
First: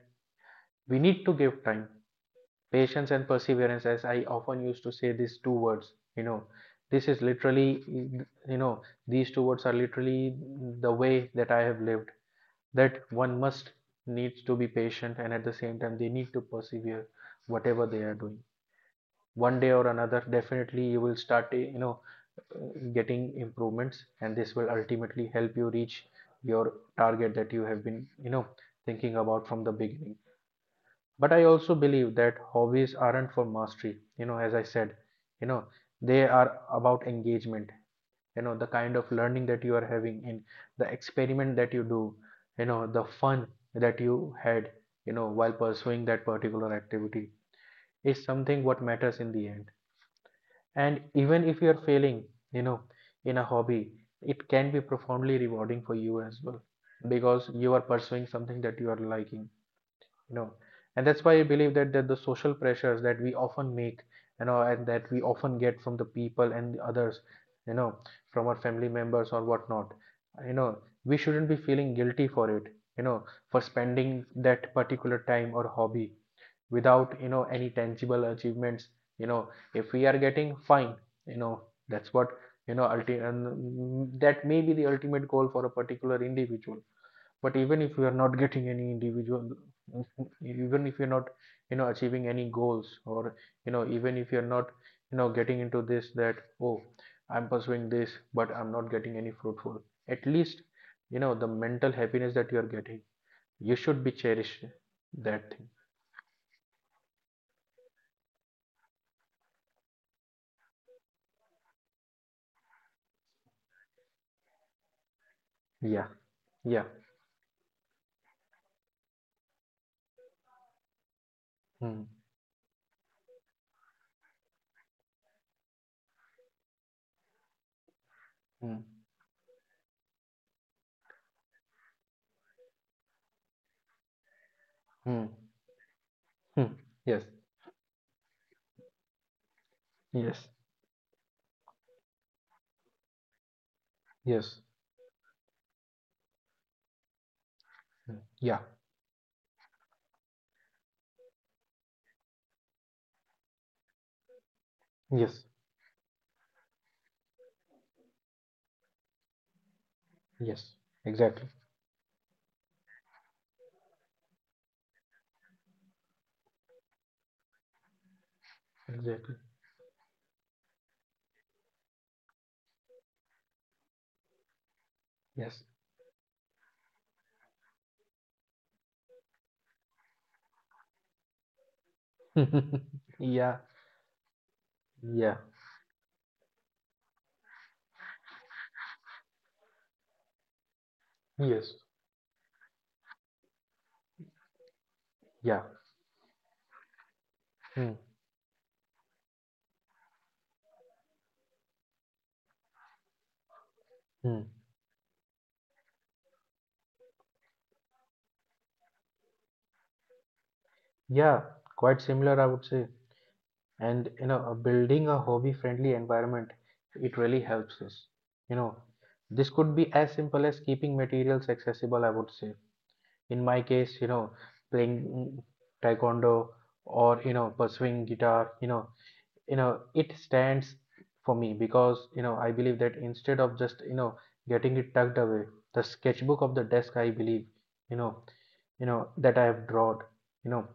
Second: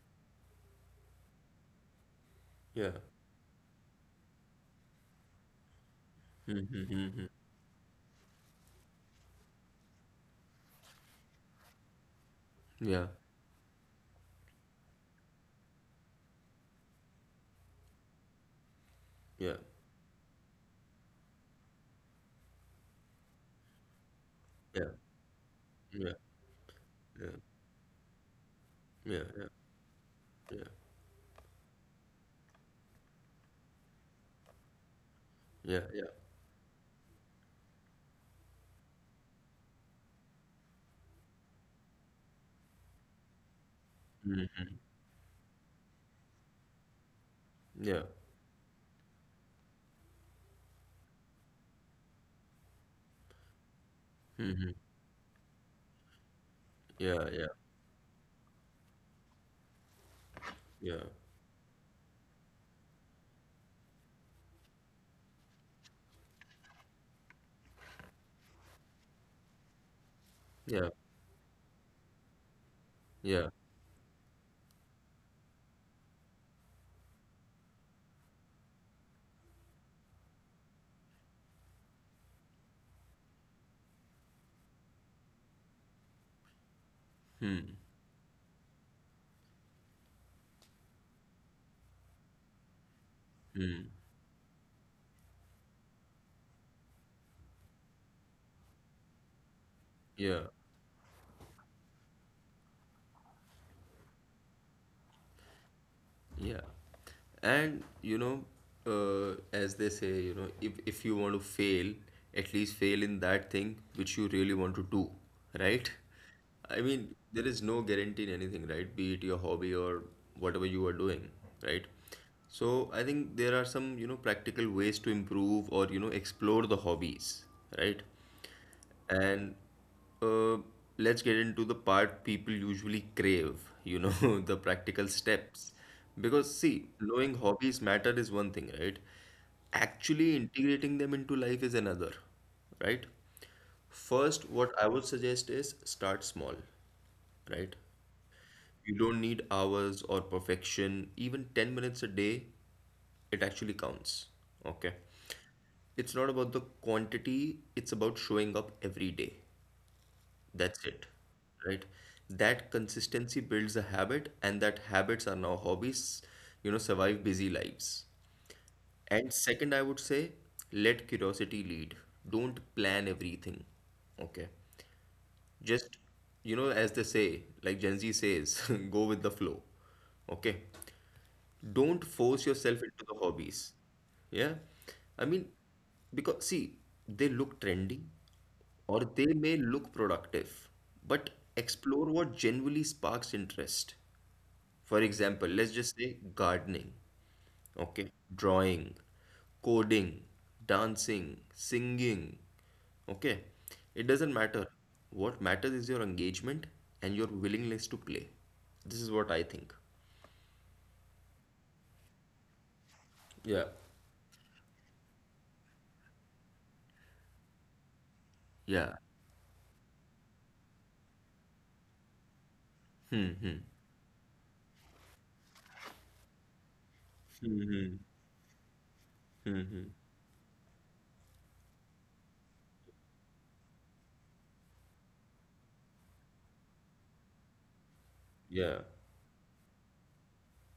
Speaker 2: we need to give time,
Speaker 1: Yeah.
Speaker 2: patience and perseverance, as I often used to say these two words, you know.
Speaker 1: Hmm. Hmm. Hmm.
Speaker 2: This is
Speaker 1: Hmm.
Speaker 2: literally, you know, these two words are literally the way that I have lived, that
Speaker 1: Yeah.
Speaker 2: one must needs to be patient, and at the same time they need to persevere, whatever they are doing.
Speaker 1: Yeah.
Speaker 2: One day or another, definitely you will start you know, getting improvements, and this will ultimately help you
Speaker 1: Yeah.
Speaker 2: reach
Speaker 1: Yeah.
Speaker 2: your target that you have been, you know,
Speaker 1: Yeah.
Speaker 2: thinking
Speaker 1: Yeah. Yeah.
Speaker 2: about from the beginning.
Speaker 1: Yeah.
Speaker 2: But I also believe that hobbies aren't for mastery, you know, as I said, you know,
Speaker 1: Yeah. Yeah.
Speaker 2: they are about engagement, you know, the kind of learning that you are having in the experiment that you do, you know, the fun that you had, you know, while pursuing that particular activity,
Speaker 1: Yeah.
Speaker 2: is something what matters in the end. And even if you're failing, you know, in a hobby, it can
Speaker 1: Mm-hmm.
Speaker 2: be profoundly rewarding for you as well,
Speaker 1: Yeah, yeah,
Speaker 2: because you are pursuing something that you are liking, you know.
Speaker 1: yeah,
Speaker 2: And that's why I believe that, that the social pressures that we often make, you know, and that we often get from the people and the others, you know, from our family members or whatnot, you know,
Speaker 1: yeah,
Speaker 2: we shouldn't be feeling guilty for it, you know,
Speaker 1: yeah,
Speaker 2: for spending that particular time or hobby without, you know, any tangible achievements, you know. If we are getting fine, you know, that's what, you know, and that may be the ultimate goal for a particular individual. But even if you are not getting any individual, even if you're not, you know, achieving any goals, or you know, even if you're not, you know, getting into this that, oh, I'm pursuing this but I'm not getting any fruitful, at
Speaker 1: yeah,
Speaker 2: least, you know, the mental happiness that you are getting, you should be cherished, that thing.
Speaker 1: yeah. And you know, as they say, you know, if you want to fail, at least fail in that thing which you really want to do, right?
Speaker 2: Yeah.
Speaker 1: I
Speaker 2: Yeah.
Speaker 1: mean, there is no guarantee in anything, right? Be it your hobby or whatever you are doing, right?
Speaker 2: Hmm.
Speaker 1: So I think there are some, you know, practical ways to improve or, you know, explore the hobbies, right?
Speaker 2: Hmm.
Speaker 1: And uh, let's get into the part people usually crave, you know, the practical
Speaker 2: Hmm.
Speaker 1: steps. Because,
Speaker 2: Hmm.
Speaker 1: see,
Speaker 2: Yes.
Speaker 1: knowing hobbies matter is one thing, right? Actually
Speaker 2: Yes.
Speaker 1: integrating them into life is another, right? First,
Speaker 2: Yes.
Speaker 1: what I would suggest is start small, right?
Speaker 2: Hmm. Yeah.
Speaker 1: You don't need hours or perfection. Even 10 minutes a day, it actually counts, okay?
Speaker 2: Yes.
Speaker 1: It's not about the quantity, it's about showing up every day.
Speaker 2: Yes.
Speaker 1: That's it,
Speaker 2: Exactly.
Speaker 1: right? That consistency builds a habit, and that habits are now hobbies, survive busy lives. And
Speaker 2: Exactly.
Speaker 1: second, I would say, let curiosity lead. Don't plan everything, okay?
Speaker 2: Yes.
Speaker 1: Just, you know, as they say, like Gen Z says, go with the flow, okay? Don't force yourself into the
Speaker 2: Yeah.
Speaker 1: hobbies, yeah? I
Speaker 2: Yeah.
Speaker 1: mean, because see, they look trendy, or they may look productive, but
Speaker 2: Yes.
Speaker 1: explore what genuinely sparks interest. For example,
Speaker 2: Yeah.
Speaker 1: let's just say gardening,
Speaker 2: Hmm.
Speaker 1: okay, drawing, coding, dancing, singing, okay. It doesn't
Speaker 2: Hmm.
Speaker 1: matter. What matters is your engagement and your willingness to play. This is what I think.
Speaker 2: Yeah, quite similar, I would say.
Speaker 1: Yeah.
Speaker 2: And you know, building a hobby-friendly environment, it really helps us. You know,
Speaker 1: Yeah.
Speaker 2: this could be as simple as keeping materials accessible, I would say. In my case, you know, playing taekwondo or, you know,
Speaker 1: Hmm.
Speaker 2: pursuing guitar, you know it stands for me because, you know, I believe that instead of just, you know, getting it tucked away, the sketchbook of the desk, I believe, you know,
Speaker 1: Yeah.
Speaker 2: you know that I have drawn, you know,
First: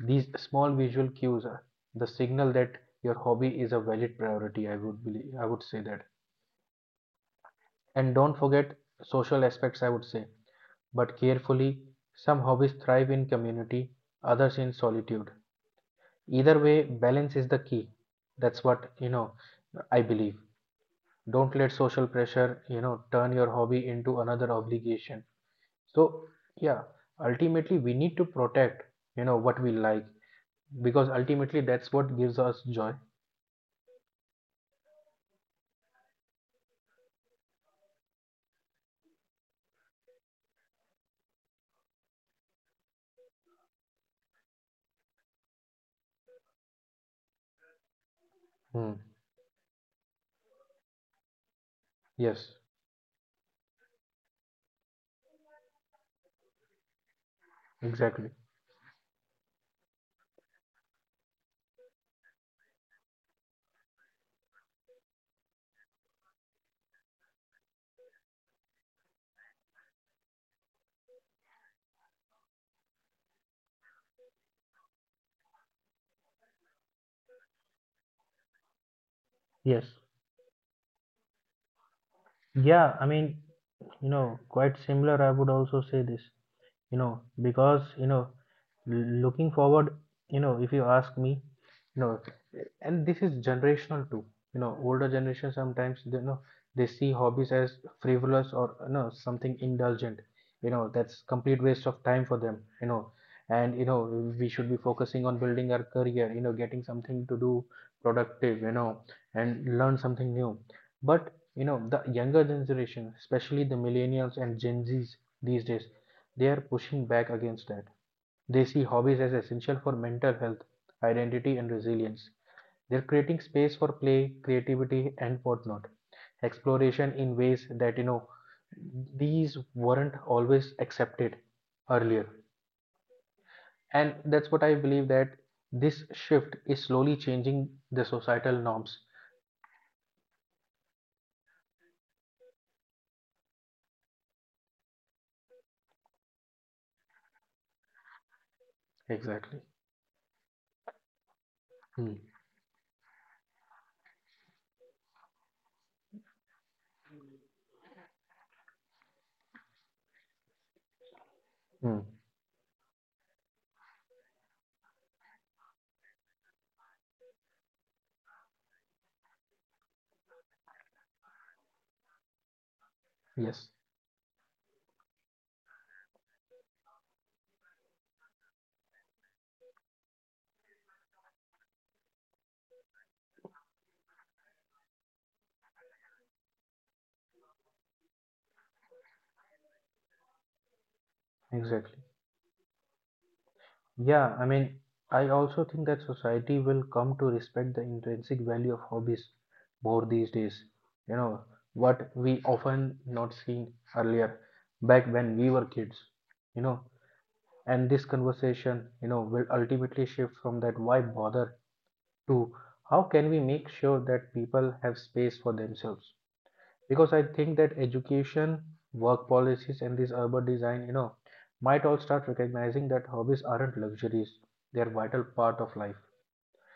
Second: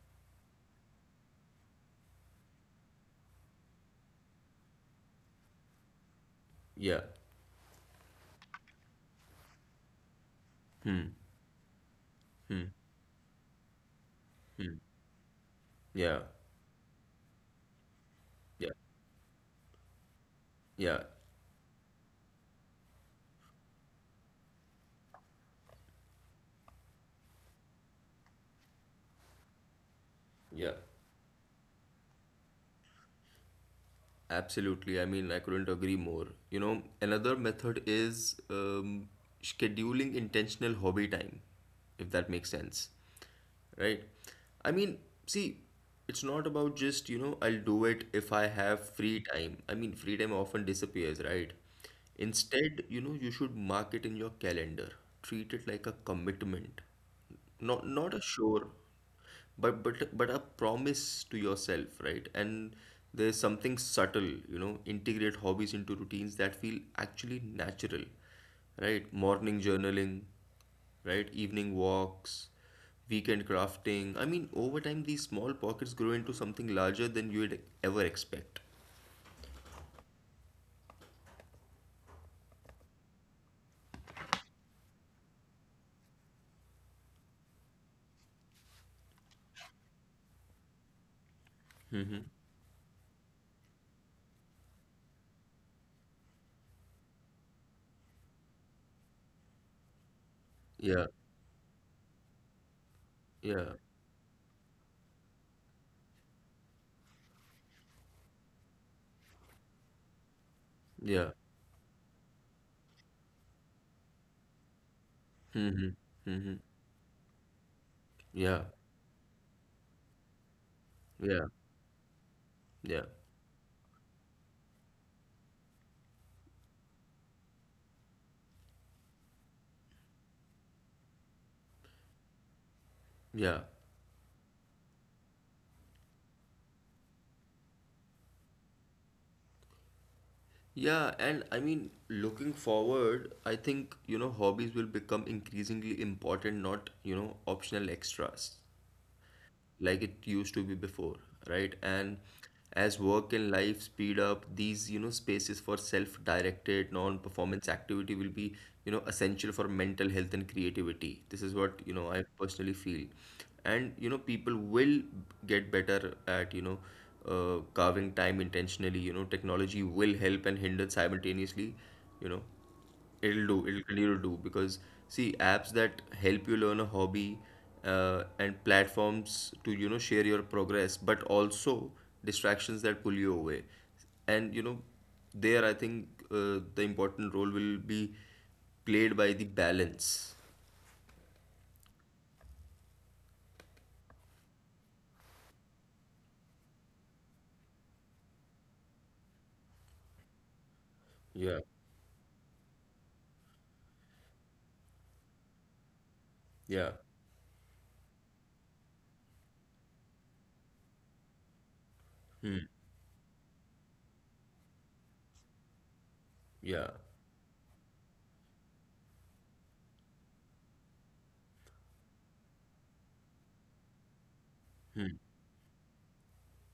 Speaker 2: these small visual cues are the signal that your hobby is a valid priority, I would believe, I would say that.
Speaker 1: Yeah.
Speaker 2: And don't forget social aspects, I would say, but carefully. Some
Speaker 1: Hmm.
Speaker 2: hobbies thrive in community, others in solitude.
Speaker 1: Yeah.
Speaker 2: Either way, balance is the key. That's
Speaker 1: Yeah.
Speaker 2: what, you know, I believe.
Speaker 1: Yeah.
Speaker 2: Don't let social pressure, you know, turn your hobby into another obligation. So yeah, ultimately we need to protect, you know, what we like,
Speaker 1: Yeah.
Speaker 2: because ultimately that's what gives us joy.
Speaker 1: Absolutely. I mean, I couldn't agree more. You know, another method is scheduling intentional hobby time, if that makes sense, right? I mean, see, it's not about just, you know, I'll do it if I
Speaker 2: Hmm.
Speaker 1: have free time. I mean, free time often disappears, right?
Speaker 2: Yes.
Speaker 1: Instead, you know, you should mark it in your calendar. Treat it like a commitment. Not a
Speaker 2: Exactly.
Speaker 1: sure, but but a promise to yourself, right? And there's something subtle, you know, integrate hobbies into routines that feel actually natural, right? Morning journaling, right? Evening walks, weekend crafting. I mean, over time, these small pockets grow into something larger than you would ever expect.
Speaker 2: Yes. Yeah, I mean, you know, quite similar, I would also say this. You know, because you know, looking forward, you know, if you ask me, you know,
Speaker 1: Mm-hmm.
Speaker 2: and this is generational too, you know, older generation sometimes they, you know, they see hobbies as frivolous or, you know, something indulgent, you know,
Speaker 1: Yeah,
Speaker 2: that's complete waste of time for them, you know.
Speaker 1: yeah,
Speaker 2: And you know, we should be focusing on building our career, you know, getting something to do productive, you know, and learn something new. But
Speaker 1: yeah.
Speaker 2: you know, the younger generation, especially the millennials and Gen Z's these days,
Speaker 1: Mm-hmm.
Speaker 2: they
Speaker 1: Mm-hmm.
Speaker 2: are pushing back against that. They
Speaker 1: Yeah,
Speaker 2: see hobbies as essential for mental health,
Speaker 1: yeah,
Speaker 2: identity, and resilience. They're
Speaker 1: yeah,
Speaker 2: creating space for play, creativity, and whatnot, exploration in ways that, you know, these weren't always accepted earlier.
Speaker 1: yeah.
Speaker 2: And that's what I believe, that this shift is slowly changing the societal norms.
Speaker 1: Yeah, and I mean, looking forward, I think, you know, hobbies will become increasingly important, not, you know, optional extras,
Speaker 2: Exactly.
Speaker 1: like it used to be before, right?
Speaker 2: Hmm.
Speaker 1: And as work and life speed up, these, you know, spaces for self-directed, non-performance activity will be, you know, essential for mental health and creativity. This is what, you
Speaker 2: Hmm.
Speaker 1: know, I personally feel. And, you know, people will get better at, you know, carving time intentionally. You know, technology will help and hinder simultaneously, you know. It'll do.
Speaker 2: Yes,
Speaker 1: It'll continue to do because see, apps that help you learn a hobby and platforms to you know share your progress, but also distractions that pull you away. And you know, there I think the important role will be played by the balance.
Speaker 2: exactly. Yeah, I mean, I also think that society will come to respect the intrinsic value of hobbies more these days. You know,
Speaker 1: Yeah,
Speaker 2: what we often not seen earlier back when we were kids, you know,
Speaker 1: yeah,
Speaker 2: and this conversation, you know, will ultimately shift from that why bother to
Speaker 1: hmm,
Speaker 2: how can we make sure that people have space for themselves,
Speaker 1: yeah,
Speaker 2: because I think that education, work policies, and this urban design, you know, might all start recognizing that hobbies aren't luxuries, they are
Speaker 1: hmm,
Speaker 2: vital part of life.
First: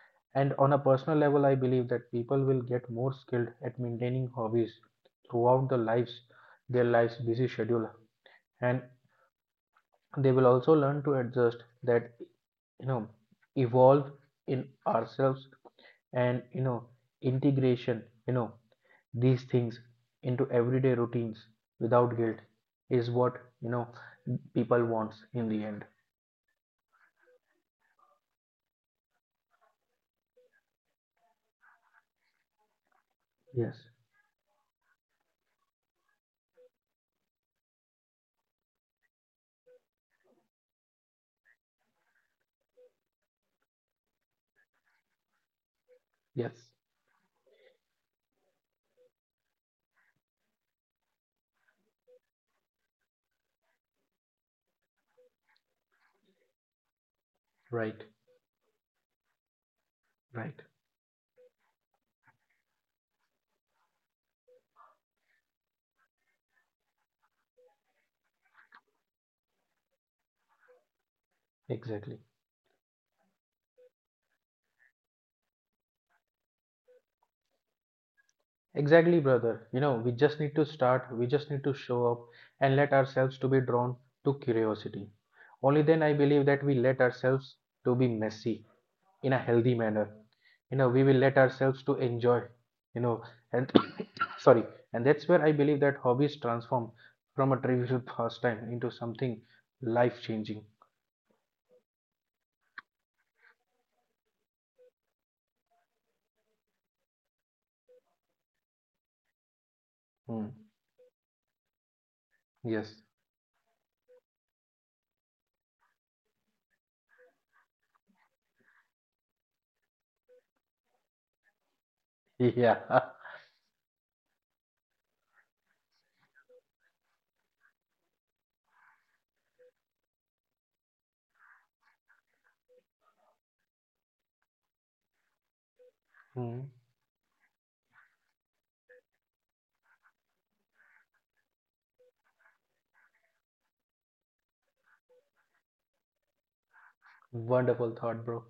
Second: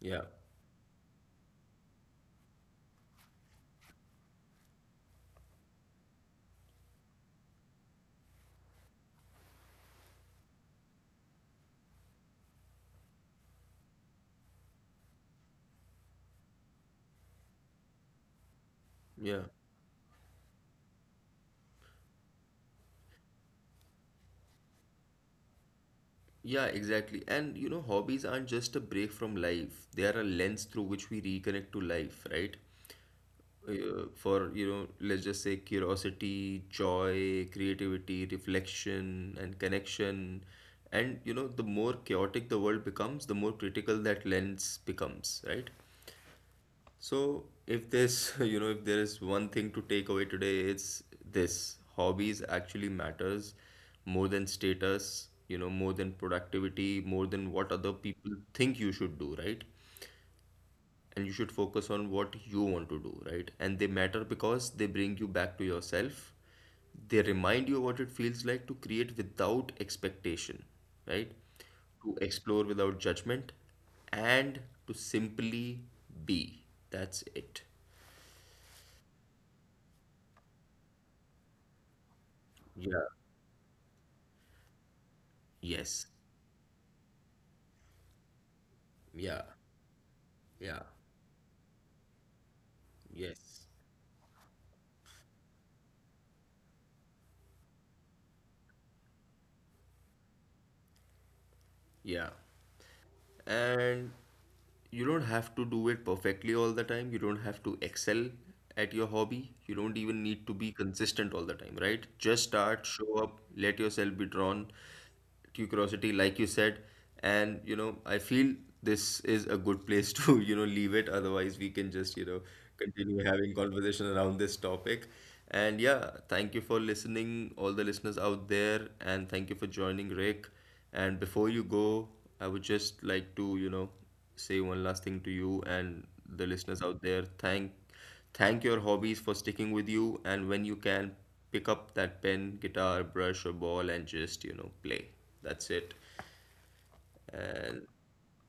Speaker 1: yeah,
Speaker 2: And on a personal level, I believe that people will get more skilled at maintaining hobbies throughout the lives, their lives busy schedule. And they will also learn to adjust that, you know, evolve in ourselves, and you know, integration, you know, these
Speaker 1: yeah,
Speaker 2: things into everyday routines without guilt is what, you know, people wants in the end.
Speaker 1: yeah, exactly. And you know, hobbies aren't just a break from life, they are a lens through which we reconnect to life, right?
Speaker 2: Yes.
Speaker 1: Uh, for you know let's just say curiosity, joy, creativity, reflection, and connection. And you know, the more chaotic the world becomes, the more critical that lens becomes, right?
Speaker 2: Yes.
Speaker 1: So if there's you know if there is one thing to take away today, it's this: hobbies actually matters more than status, you know, more than productivity, more than what other
Speaker 2: Right.
Speaker 1: people think you should do, right?
Speaker 2: Right.
Speaker 1: And you should focus on what you want to do, right? And they matter because they bring you back to yourself. They remind you what it feels like to create without expectation, right? To
Speaker 2: Exactly.
Speaker 1: explore without judgment and to simply be. That's it.
Speaker 2: Exactly, brother, you know, we just need to start, we just need to show up and let
Speaker 1: Yeah.
Speaker 2: ourselves to be drawn to curiosity. Only then
Speaker 1: Yes.
Speaker 2: I believe that we let ourselves to be messy in a
Speaker 1: Yeah.
Speaker 2: healthy manner, you
Speaker 1: Yeah.
Speaker 2: know, we will let ourselves to enjoy, you know,
Speaker 1: Yes.
Speaker 2: and sorry, and that's where I believe that hobbies transform from a trivial pastime into something life changing.
Speaker 1: Yeah. And you don't have to do it perfectly all the time. You don't have to excel at your hobby. You don't even need
Speaker 2: Mm.
Speaker 1: to be consistent all the time, right? Just start,
Speaker 2: Yes.
Speaker 1: show up, let yourself be drawn, curiosity like you said. And you know, I feel this is a good place to you know leave it, otherwise we can just you know
Speaker 2: Yeah.
Speaker 1: continue having conversation around this topic. And yeah, thank you for listening, all the listeners out there, and thank you for joining, Rick. And before you go, I would just like to you know say one last thing to you and the
Speaker 2: Mm.
Speaker 1: listeners out there. Thank, thank your hobbies for sticking with you, and when you can, pick up that pen, guitar, brush, or ball and just, you know, play. That's it. And
Speaker 2: Wonderful thought, bro.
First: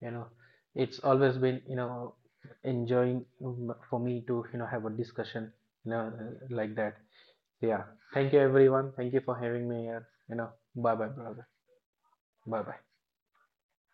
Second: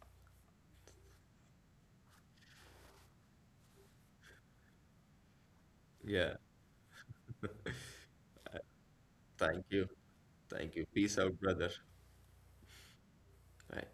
Speaker 2: You know, it's always been, you know, enjoying for me to, you know, have a discussion,
Speaker 1: yeah,
Speaker 2: like that. Yeah, thank you everyone, thank you for
Speaker 1: thank
Speaker 2: having me
Speaker 1: you.
Speaker 2: here, you know.
Speaker 1: Thank you.
Speaker 2: Bye bye
Speaker 1: Peace out,
Speaker 2: brother.
Speaker 1: brother.
Speaker 2: Bye bye.
Speaker 1: Bye.